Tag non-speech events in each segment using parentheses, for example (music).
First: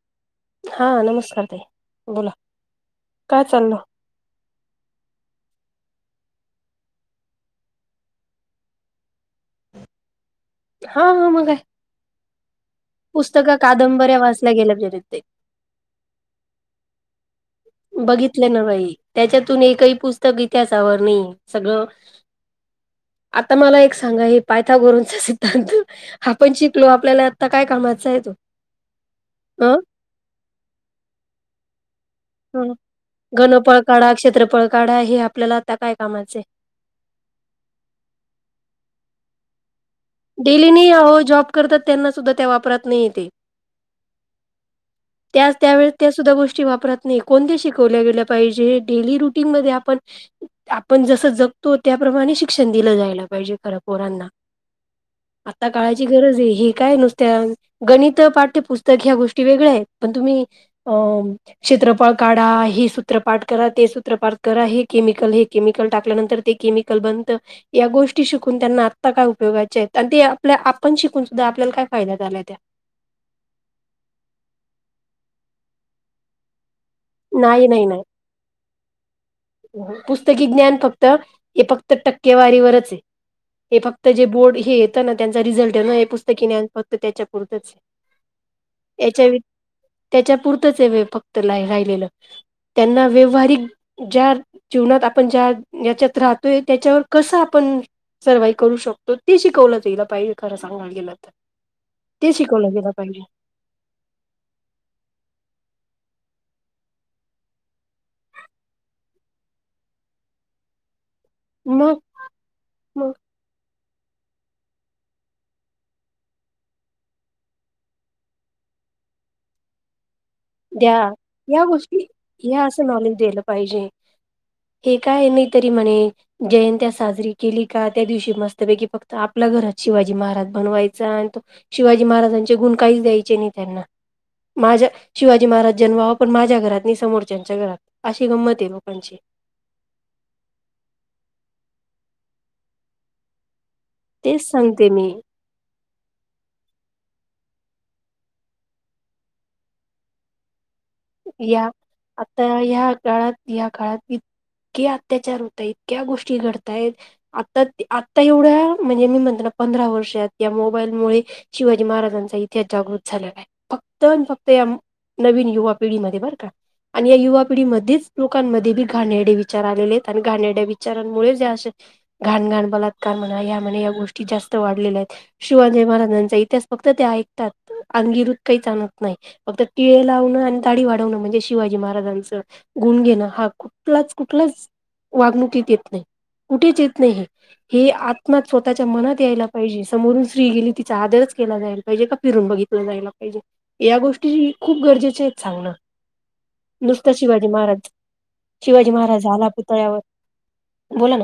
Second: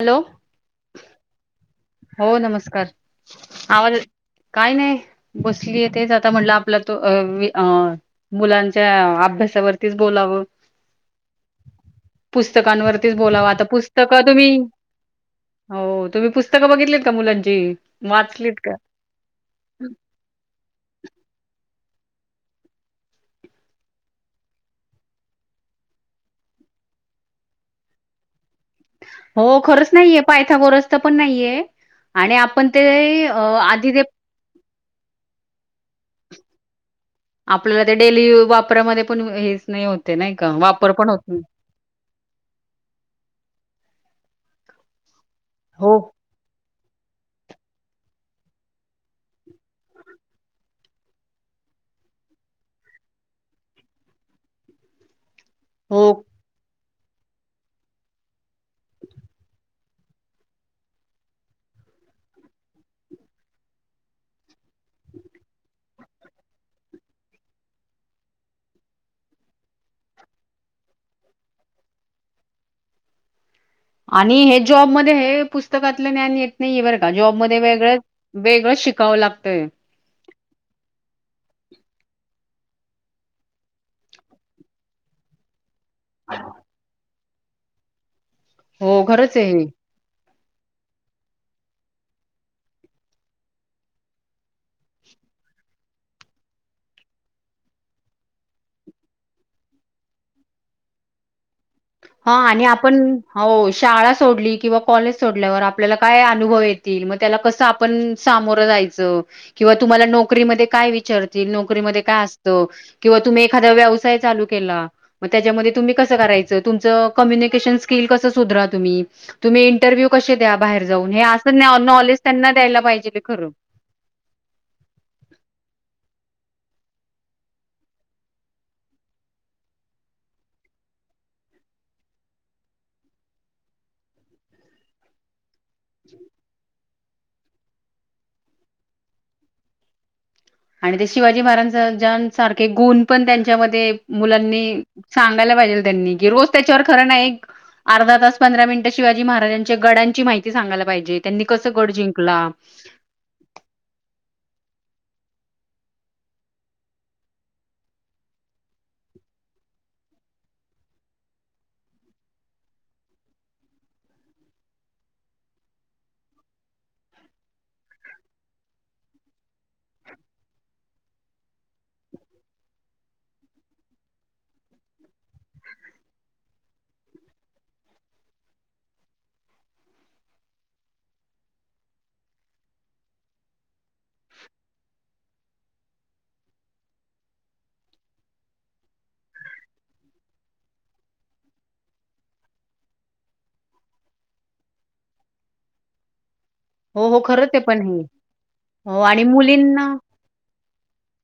Hello. हा नमस्कार ताई. बोला हो नमस्कार काय चाललं आवाज य काय नाही बसली. तेच आता म्हटलं आपला तो अ मी अ मुलांच्या आ अभ्यासावरतीच बोलावं. हा हा मगय. पुस्तकवरतीच बोला आता पुस्तकं वाचल्या तुम्ही गेल्या जरीत ते हो तुम्ही पुस्तकं बघितली का मुलांची. बघितलं वाचलीत न का बाई त्याच्यातून एकही पुस्तक इतिहासावर नाही सगळं. (inaudible) आता मला एक सांगा हे पायथा गोरूंचा सिद्धांत आपण शिकलो आपल्याला आता काय कामा चा आहे तो. हो अ खरंच नाहीे पायथा बोरसच पण नाहीये. आणि आपण ते अ घनफळ आधी ते. काढा क्षेत्रफळ काढा हे आपल्याला आता काय कामाचें. आपल्याला ते डेली वापरामध्ये पण येत नाही होत. नाही का डेली वापर नेय पण वो नाही जॉब करतात त्यांना सुद्धा त्या वापरात नाही येते. त्याच त्या ववेळेस हो त्या सुद्धा गोष्टी वापरत! नाही कोणत्या शिकवल्या गेलं पाहिजे डेली रुटीन म आपण आपण जस जगतो त्या! प्रमाणे शिक्षण दिलं जायला पाहिजे खरं पोरांना. (inaudible) आता काळाची हो गरज आहे, हे काय नुसत्या गणित पाठ्यपुस्तक ह्या गोष्टी वेगळ्या आहेत. पण तुम्ही अ क्षेत्रफळ काढा हे सूत्र पाठ करा ते सूत्र पाठ करा. ममल टाकल्यानंतरमिकल (unintelligible) ब या गोष्टी शून त्यांना आ काय उयोा आणि ते आपल्या आपण शिकून सुद्धा आपल्याला काय फाय्या झाला त्या. आणि हे जॉब मध्ये हे पुस्तकातलं ज्ञान येत नाही बर का. नाही जॉबमध्येध्ये नाही वेगळ नाही वेळच शिकावं लागत. पुस्तकी ज्ञान फक्त हे फक्त टक्केवारीवरच आहे. हे फक्त जे बोर्ड हे येतं ना त्यांचा रिझल्ट आहे, ना हे पुस्तकीने ज्ञान फक्त त्याच्यापुरतच. हो याच्या खरंच आहे हे त्याच्या पुरतच लाईफ फक्त राहिलेलं त्यांना व्यवहारिक ज्या जीवनात आपण ज्या याच्यात राहतोय, त्याच्यावर कसं आपण सर्वाइ करू शकतो, ते शिकवलं पाहिजे खरं सांगयला गेलं तर ते हा आणि शिकवलं गेलं आपण पाहिजे हो शाळा सोडली किंवा कॉलेज सोडल्यावर आपल्याला काय अनुभव येतील मग त्या कस आपण सामोर जायच किंवा तुम्हाला नोकरी मध्ये काही काय विचारतील मग नोकरीमध्ये काय असतं मग किंवा तुम्ही एखादा व्यवसाय चालू केला मग, त्याच्या मध्ये तुम्ही कसं करायचं? तुमचं कम्युनिकेशन स्किल कसं सुधारावा तुम्ही, तुम्ही इंटरव्हियू कशे द्या बाहेर जाऊन, हे अस या गोष्टी नॉलेज त्यांना या द्यायला असं नॉलेज पाहिजेत द्यायला खरं पाहिजे हे काय नाही तरी म्हने जयंती साजरी केली का? त्या दिवशी मस्तपैकी फक्त आपल्या घरात शिवाजी महाराज बनवायचा आणि शिवाजी महाराजांचे गुण काहीच द्यायचे नाही त्यांना, माझ्या शिवाजी महाराज जन्मावा पण माझ घरात नई, समोरच्या घरात अशी गंमत आहे लोकांची आणि ते शिवाजी महाराजां सारखे गुण पण त्यांच्यामध्ये ते तेच मुलांनी सांगते मी. सांगायला पाहिजे त्यांनी कि रोज त्याच्यावर खरंना एक अर्धा तास पंधरा मिनिट शिवाजी महाराजांच्या गडांची माहिती सांगायाला या आता या काळात या काळात इतके अत्याचार होतायत, इतक्या गोष्टी घडतायत आता, आता एवढ्या म्हणजे मी म्हनते ना पंधरा वर्ष त्या मोबाईल मुळे शिवाजी महाराजांचा इतिहास जागृत झालेला आहे फक्त -फक्त या नवीन युवा पिढीमध्ये बरं का- आणि या युवा पिढीमध्येच लोकांमध्ये बी घाणेरडे विचार आलेले आहेत, आणि घाणेरड्या विचारांमुळे या अशा घाण घाण बलात्कार म्हणा, या मध्ये या गोष्टी जास्त वाढलेल्या आहेत, शिवाजी महाराजांचा इतिहास फक्त फक्त ते ऐकतात, अंगिरूत काहीच आणत नाही, फक्त टिळे लावण- - दाडी वाढवणं म्हणजे शिवाजी महाराजांचं गुण घेणं हा कुठलाच कुठलाच वागणुकीत येत नाही, कुठेच येत नाही हे हे आत्म स्वतःच्या मनात यायला पाहिजे, समोरून स्त्री गेली तिचा आदरच केला जायला पाहिजे, का फिरून (unintelligible) जाला पाहिजे या गोष्टी खूप गरजेचे आहेत सांगण. हो नुसतं हो शिवाजी खरंच आहे पण महाराज हे शिवाजी हो आणि महाराज आला मुलींना पुतळ्यावर बोला ना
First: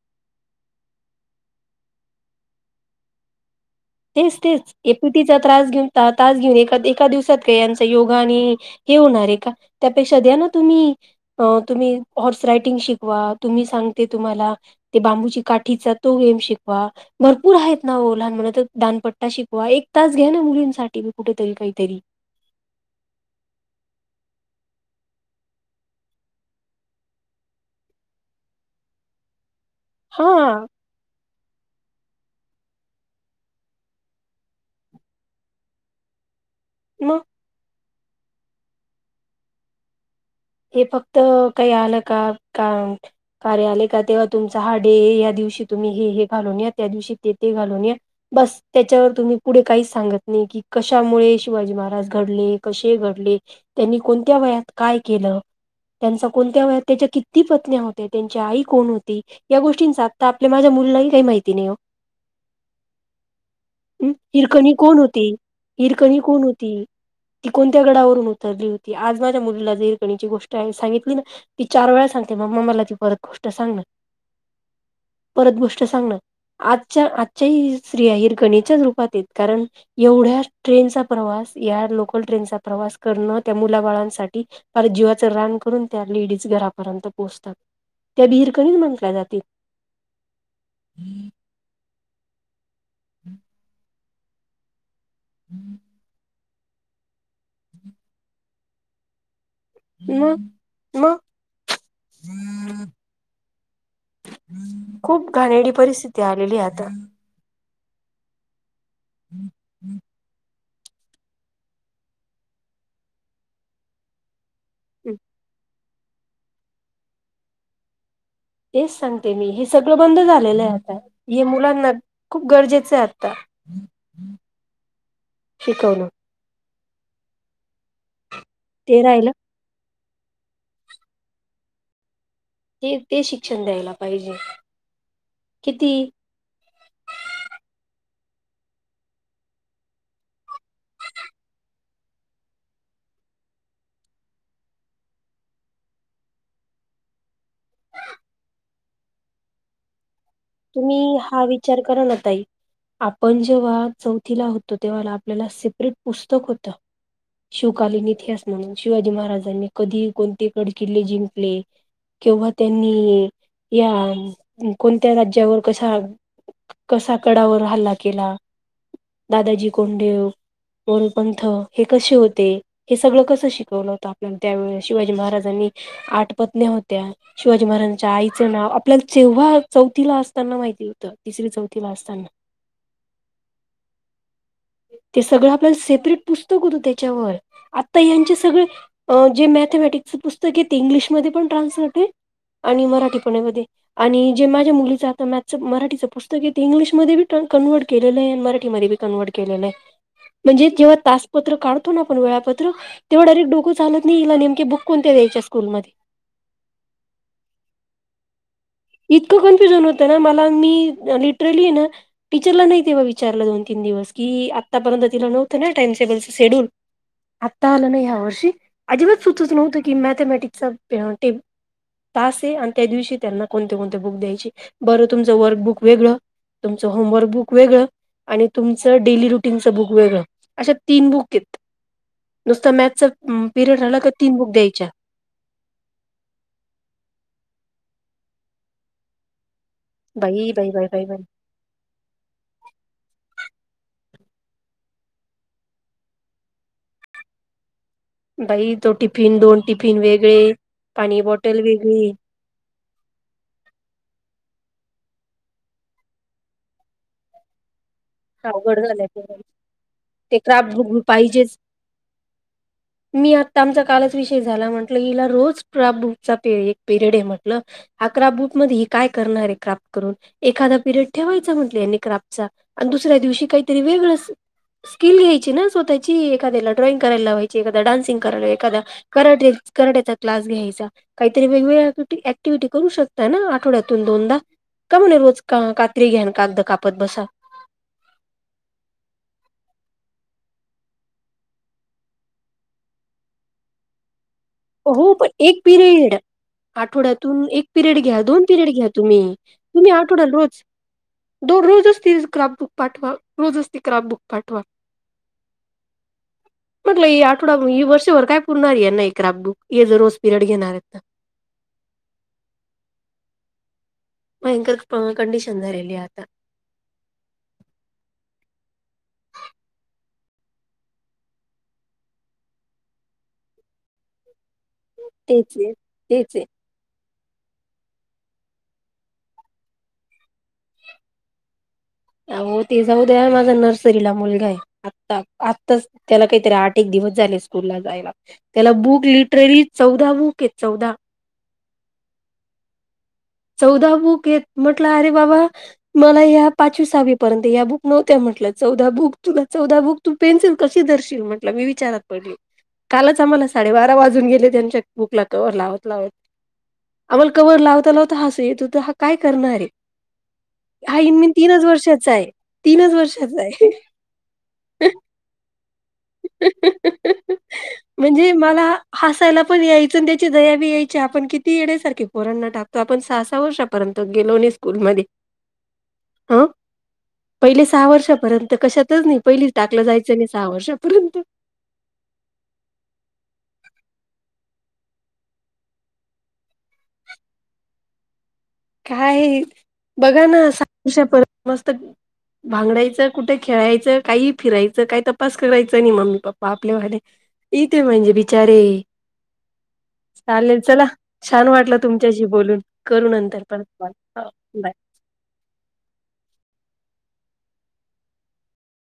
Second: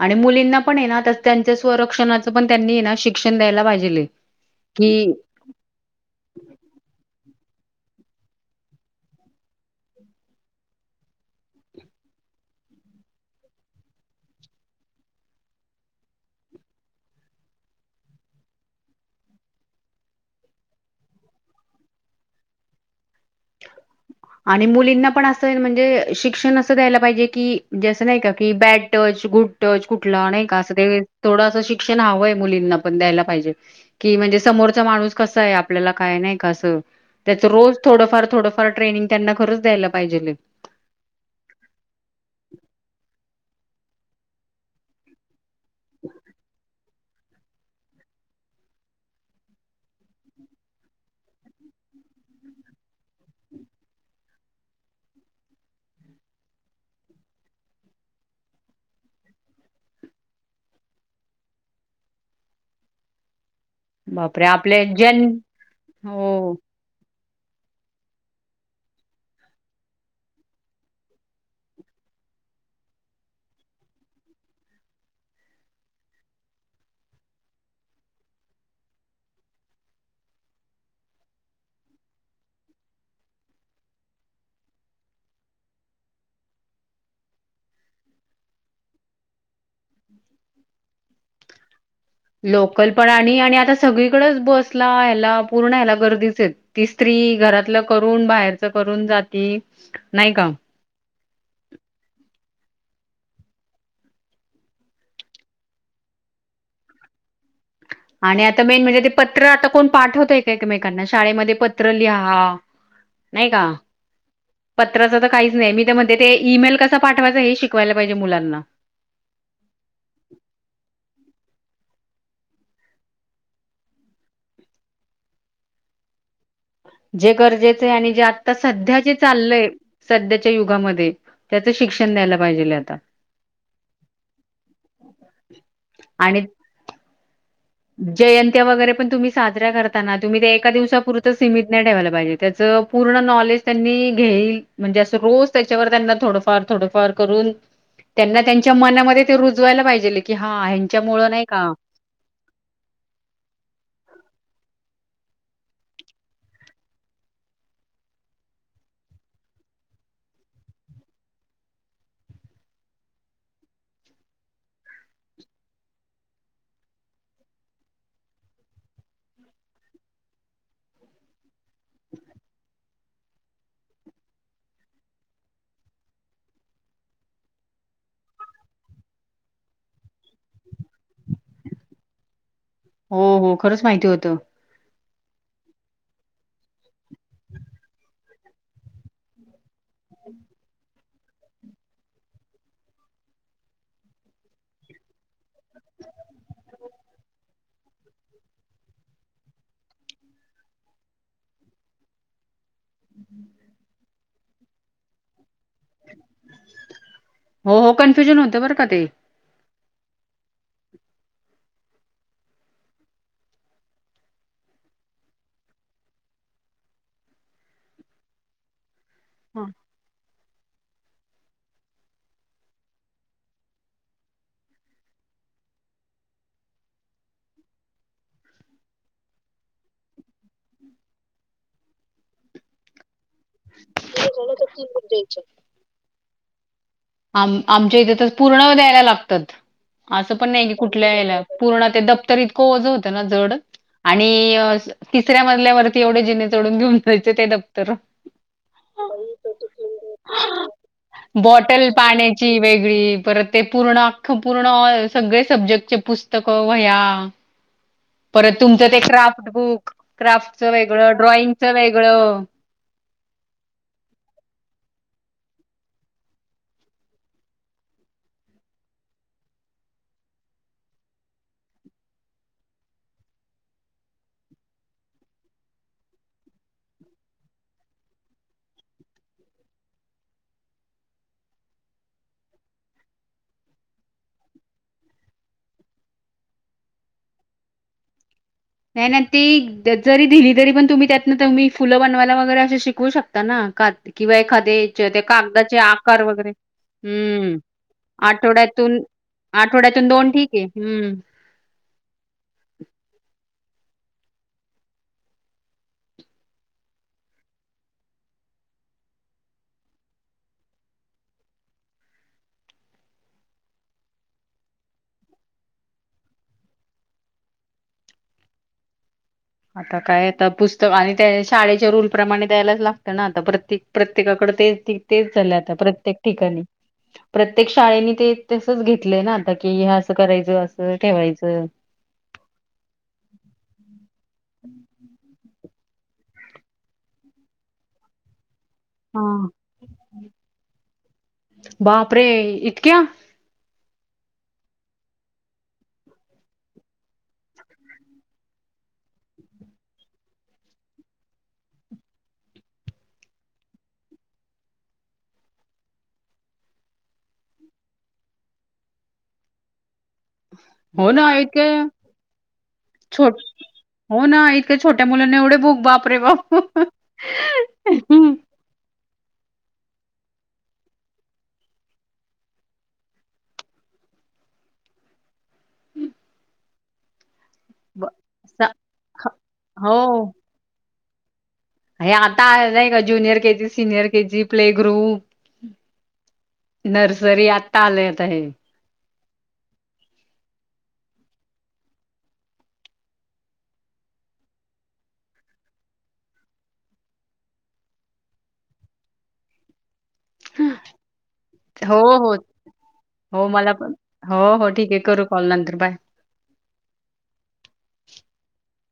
आणि मुलींना पण आहे नाता त्यांच्या स्वरक्षणाचं पण त्यांनी ना शिक्षण द्यायला पाहिजे. तेच -तेच एपीटीचा त्रास घेऊन तास घेऊन एका, एका दिवसात यांचा योगाने हे होणारे का? त्या पेक्षा द्याना तुम्ही, अ तुम्ही हॉर्स रायडींग शिकवा तुम्ही सांगते, तुम्हाला ते बांबूची काठीचा तो गेम शिकवा भर पुर आहेत ना ओ लहान मुलं तर दानपट्टा शिकवा एक तास घ्या ना मुलींसाठी मी कुठेतरी काहीतरी (inaudible) आणि मुलींना पण असं म्हणजे शिक्षण असं द्यायला पाहिजे की ज असं नाही का की बॅड टच गुड टच कुठला नाही का हा असं ते थोडंसं शिक्षण हवंय मुलींना पण द्यायला पाहिजे की, म्हणजे समोरचा माणूस कसा आहे आपल्याला काय नाही कसं मग त्याचं रोज थोडंफार थोडंफार ट्रेनिंग त्यांना खरंच द्यायला पाहिजे. हे फक्त काही आलं का? का कार्या आले का तेव्हा तुमचा हा डे या, दिवशी तुम्ही हे हे घालून या त्या दिवशी ते घालून या बस, त्याच्यावर तुम्ही पुढे काहीच सांगत नाही की, कशामुळे शिवाजी महाराजड घडले कशे घडले त्यांनी कोणत्या वयात काय केलं? त्यांचा कोणत्या? त्यांच्या किती पत्नी होत्या त्यांच्या आई कोण होती? या गोष्टींचा आता आपल्या माझ्या मुलालाही काही माहिती नाही हो (unintelligible) हम् बापरे! हिरकणी आपल्या कोण जन होती? हिरकणी कोण हो. होती? ती कोणत्या गडावरून उतरली होती? आज माझ्या मुलीला जर्- ची गोष्ट आहे सांगितली, ना ती चार वेळा सांगते मग म मला ती परत गोष्ट सांगना. परत गोष्ट सांगणं. आजच्या आजच्याही स्त्रीया हिरकणीच्याच रूपातेत कारण एवढ्या ट्रेनचा प्रवास- या लोकल ट्रेनचा प्रवास करण त्या मुलाबाळांसाठी- पर जीवाचं रान करून त्या लेडीज घरापर्यंत पोहोचतात. त्या बिरकणीच म्हटल्या जातील. कल्पणाणी आणि आता सगळीकडेच बसला या्यायला पूर्ण या्यायला गर्दीचे आहेत ती स्त्री घरातलं करून बाहेरच करून जाती म नाही का? म खूप घाणेडी परिस्थिती आलेली आता आणि आता मेन म्हणजे ते पत्र आता कोण पाठवतय कामेकांना शाळेमध्ये पत्र लिहा नाही का पत्राच तर काहीच नाही मी त्या म्हध्ये ते ईमेल कसा पाठवायचां हे शिकवायला पाहिजे मुलांना तेच सांगते मी हे सगळं बंद झालेलं आहे आता हे मुलांना खूप गरजेचं आहे आता शिकवलं जे गरजेचं आहे आणि जे आता सध्या ते जे राहिलं चाललंय सध्याच्या युगामध्ये त्याचं शिक्षण द्यायला पाहिजेल आता ते ते शिक्षण द्यायला पाहिजे किती आणि जयंत्या वगैरे पण तुम्ही साजऱ्या करताना तुम्ही ते एका दिवसापुरतं सीमित नाही ठेवायला पाहिजे त्याच पूर्ण नॉलेज त्यांनी घेईल म्हणजे अस रोज त्याच्यावर त्यांना थोडफार थोडफार करून त्यांना त्यांच्या मनामध्ये ते रुजवायला पाहिजे तुम्ही हा विचार कर ना आताई आपण जेव्हा चौथीला होतो तेव्हा आपल्याला सिपरेट पुस्तक होतं शिवकालीन इतिहास म्हणून शिवाजी महाराजांनी कधी कोणते कड किल्ले जिंकले किंवा त्यांनी या कोण त्या राज्यावर कसा कसा कडावर हल्ला केला दादाजी कोंडेव मोरपंथ हे कसे होते हे सगळं कसं शिकवलं होतं आपल्याला त्यावेळे शिवाजी महाराजांनी आठ पत्न्या होत्या शिवाजी महाराज आईच नाव आपल्याला तेव्हा चौथीला असताना माहिती होत तिसरी चौथीला असताना हो हो खरंच माहिती होतं ते सगळं आपल्या सेपरेट पुस्तक होत त्याच्यावर आता यांचे सगळ जे म मॅथमेटिकच पुस्तकेते इंग्लिमध्ये पण ट्रान्सलेट आणि मराठीपणामध्ये आणि जे माझ्या मुलीचं आता मॅच मराठीचं पुस्तक आहे ते इंग्लिशमध्ये भी ट कनवर्ट केलेलं मराठी म बी कनवर्ट म्हणजे जेव्हा तासपत्र काढतो ना आपण वेळापत्र तेवढ डरेटडोक चालत नाहीईला नेकेुक कोण्यायच्या स्कू ममध्ये हो हो कन्फ्युजन होत बर इतकं कन्फ्युजन होत म लिली टीचला विचार द तन दिव क आ त नव्हत ना टाइम टेबलच शेड्यूल आता आलं नाही ह्या वर्षी अजिबात सुचत हां. नव्हतं की मॅथमॅटिक्सचा टे तास आहे आणि त्या दिवशी त्यांना कोणते कोणते बुक द्यायची बरं तुमचं वर्क बुक वेगळं तुमचं होमवर्क बुक वेगळं आणि तुमचं डेली रुटीनचं बुक वेगळं अशा तीन बुक येत नुसत मॅथच पिरयड अलग आम आमच्या इथे तर पूर्ण द्यायला लागतात असं पण बाई नाही बाई की बाई बाई कुठल्या बाई याला पूर्ण ते दप्तर इतकंओज होतं ना जड आणि तिसऱ्या मजल्यावरती एवढे जिणे चोढून घेऊन जायचे ते.. बाई तो टिफिन दोन टिफिन वेगळे पाणी बॉटल... वेगळी पाण्याची वेग... ग परत ते पूर्ण सगळे सब्जेक्टचे पुस्तक वह्या (unintelligible) परत अवघड तुमचं ते झालंय क्राफ्ट बुक ते क्राफ्टचं क्राफ्ट बुक वेगळं पाहिजेच ड्रॉइंगचं वेगळं... मी आता आमचा कालच विषय झाला म्हटलं. हिला रोज क्रॉपबुकचा एक पिरियड आहे म्हंटलं अकरा बुक मधी ही काय करणार आहे काम.. एखादा पिरियड ठेवायचा म्हटलं क्रापचा आणि दुसऱ्या दिवशी काहीतरी वेगळं.. स्किल घ्यायची ना स्वतःची एखाद्याला ड्रॉइंग करायला लावायची एखाद्याला डान्सिंग करायला एखाद्याला कराठे... कराठीचा क्लास घ्यायचा काहीतरी वेगवेगळ्या ऍक्टिव्हटी करू शकता ना आठवड्यातून दोनदा... का म्हणे रोज कात्री घ्यान कागद कापत बसा... नाही नाही ते जरी दिली तरी पण तुम्ही त्यातन तुम्ही फुलं बनवायला वगैरे असे शिकवू शकता ना. का किंवा एखाद्या हो त्या पण एक कागदाचे पिरियड आकार वगैरे... आठवड्यातून हम्म एक पिरियड घ्या दोन पिरियड घ्या आठवड्यातून तुम्ही तुम्ही आठवड्यातून आठवड्याल दोन ठीक रोज.. आहे हम्म दोन रोजच ती क्राप बुक पाठवा रोजच ती क्राफ बुक पाठवा.. म्हटलं आठवडा ह वर्षभर काय पुरणार आहे याना हे क्रॉपबुक. ए ज रोज पिरड घेणार हयात ना... भयंकर कंडिशन झाली आहे आता.. (inaudible) आता काय आता पुस्तक आणि त्या शाळेच्या रूलप्रमाणे द्यायलाच लागतं ना आता प्रत्येक प्रत्येकाकड तेच की तेच झालंय आहे आता प्रत्येक तेच आहे ठिकाणी... प्रत्येक शाळेनी ते तसच घेतलंय ना आता कि हे असं करायचं असं ठेवायचं. आओ ते जाऊ द्या माझा नर्सरीला मुलगा आहे आत्ता आत्ताच.. त्याला काहीतरी आठ एक दिवस झाले स्कूलला जायला. त्याला बुक हा लिटरली चौदा बुक आहे चौदा.. बापरे इतक्या.. चौदा बुक येत म्हटलं अरे बाबा मला या पाचवी सहावी पर्यंत या बुक नव्हत्या म्हंटल. चौदा बुक तुला चौदा बुक तू पेन्सिल कशी धरशील म्हटलं मी विचारात पडली. कालच आम्हाला साडेबारा वाजून गेले त्यांच्या बुकला त लावत लावत. आम्हाला कवर लावता लावता हस य तो तर हा काय करणार आहे. हा हो ईन ना मीन तीनच इतक्या वर्षाचा आहे तीनच छोट वर्षाचा आहे. हो ना इतक्या छोट्या मुलांना एवढे बुक बापरे बाप.. हासायला पण यायचं त्याची दया बी यायची आपण किती येड्यासारखे पोरांना टाकतो आपण सहा सहा वर्षापर्यंत.. गेलो ना स्कूल मध्ये ह.. पहिले सहा ब वर्षापर्यंत स कशातच नाही पहिली टाकलं जायचं आणि हो. सहा वर्षापर्यंत.. हे आता आहे नाही का junior KG senior KG play group... nursery आता आलंय आता हे.. काय बघा ना सहाषप मस्त... बागड्याचं कुठं खेळायचं काही फिरायचं काही तपास करायचं नाही मम्मी पप्पा आपल्या भाले.... इथे म्हणजे बिचारे.. (inaudible) चालेल चला छान वाटलं हो, तुमच्याशी हो. बोलून करू हो नंतर... परत मला कॉल पण हो बाय हो ठीक आहे करू कॉल नंतर बाय...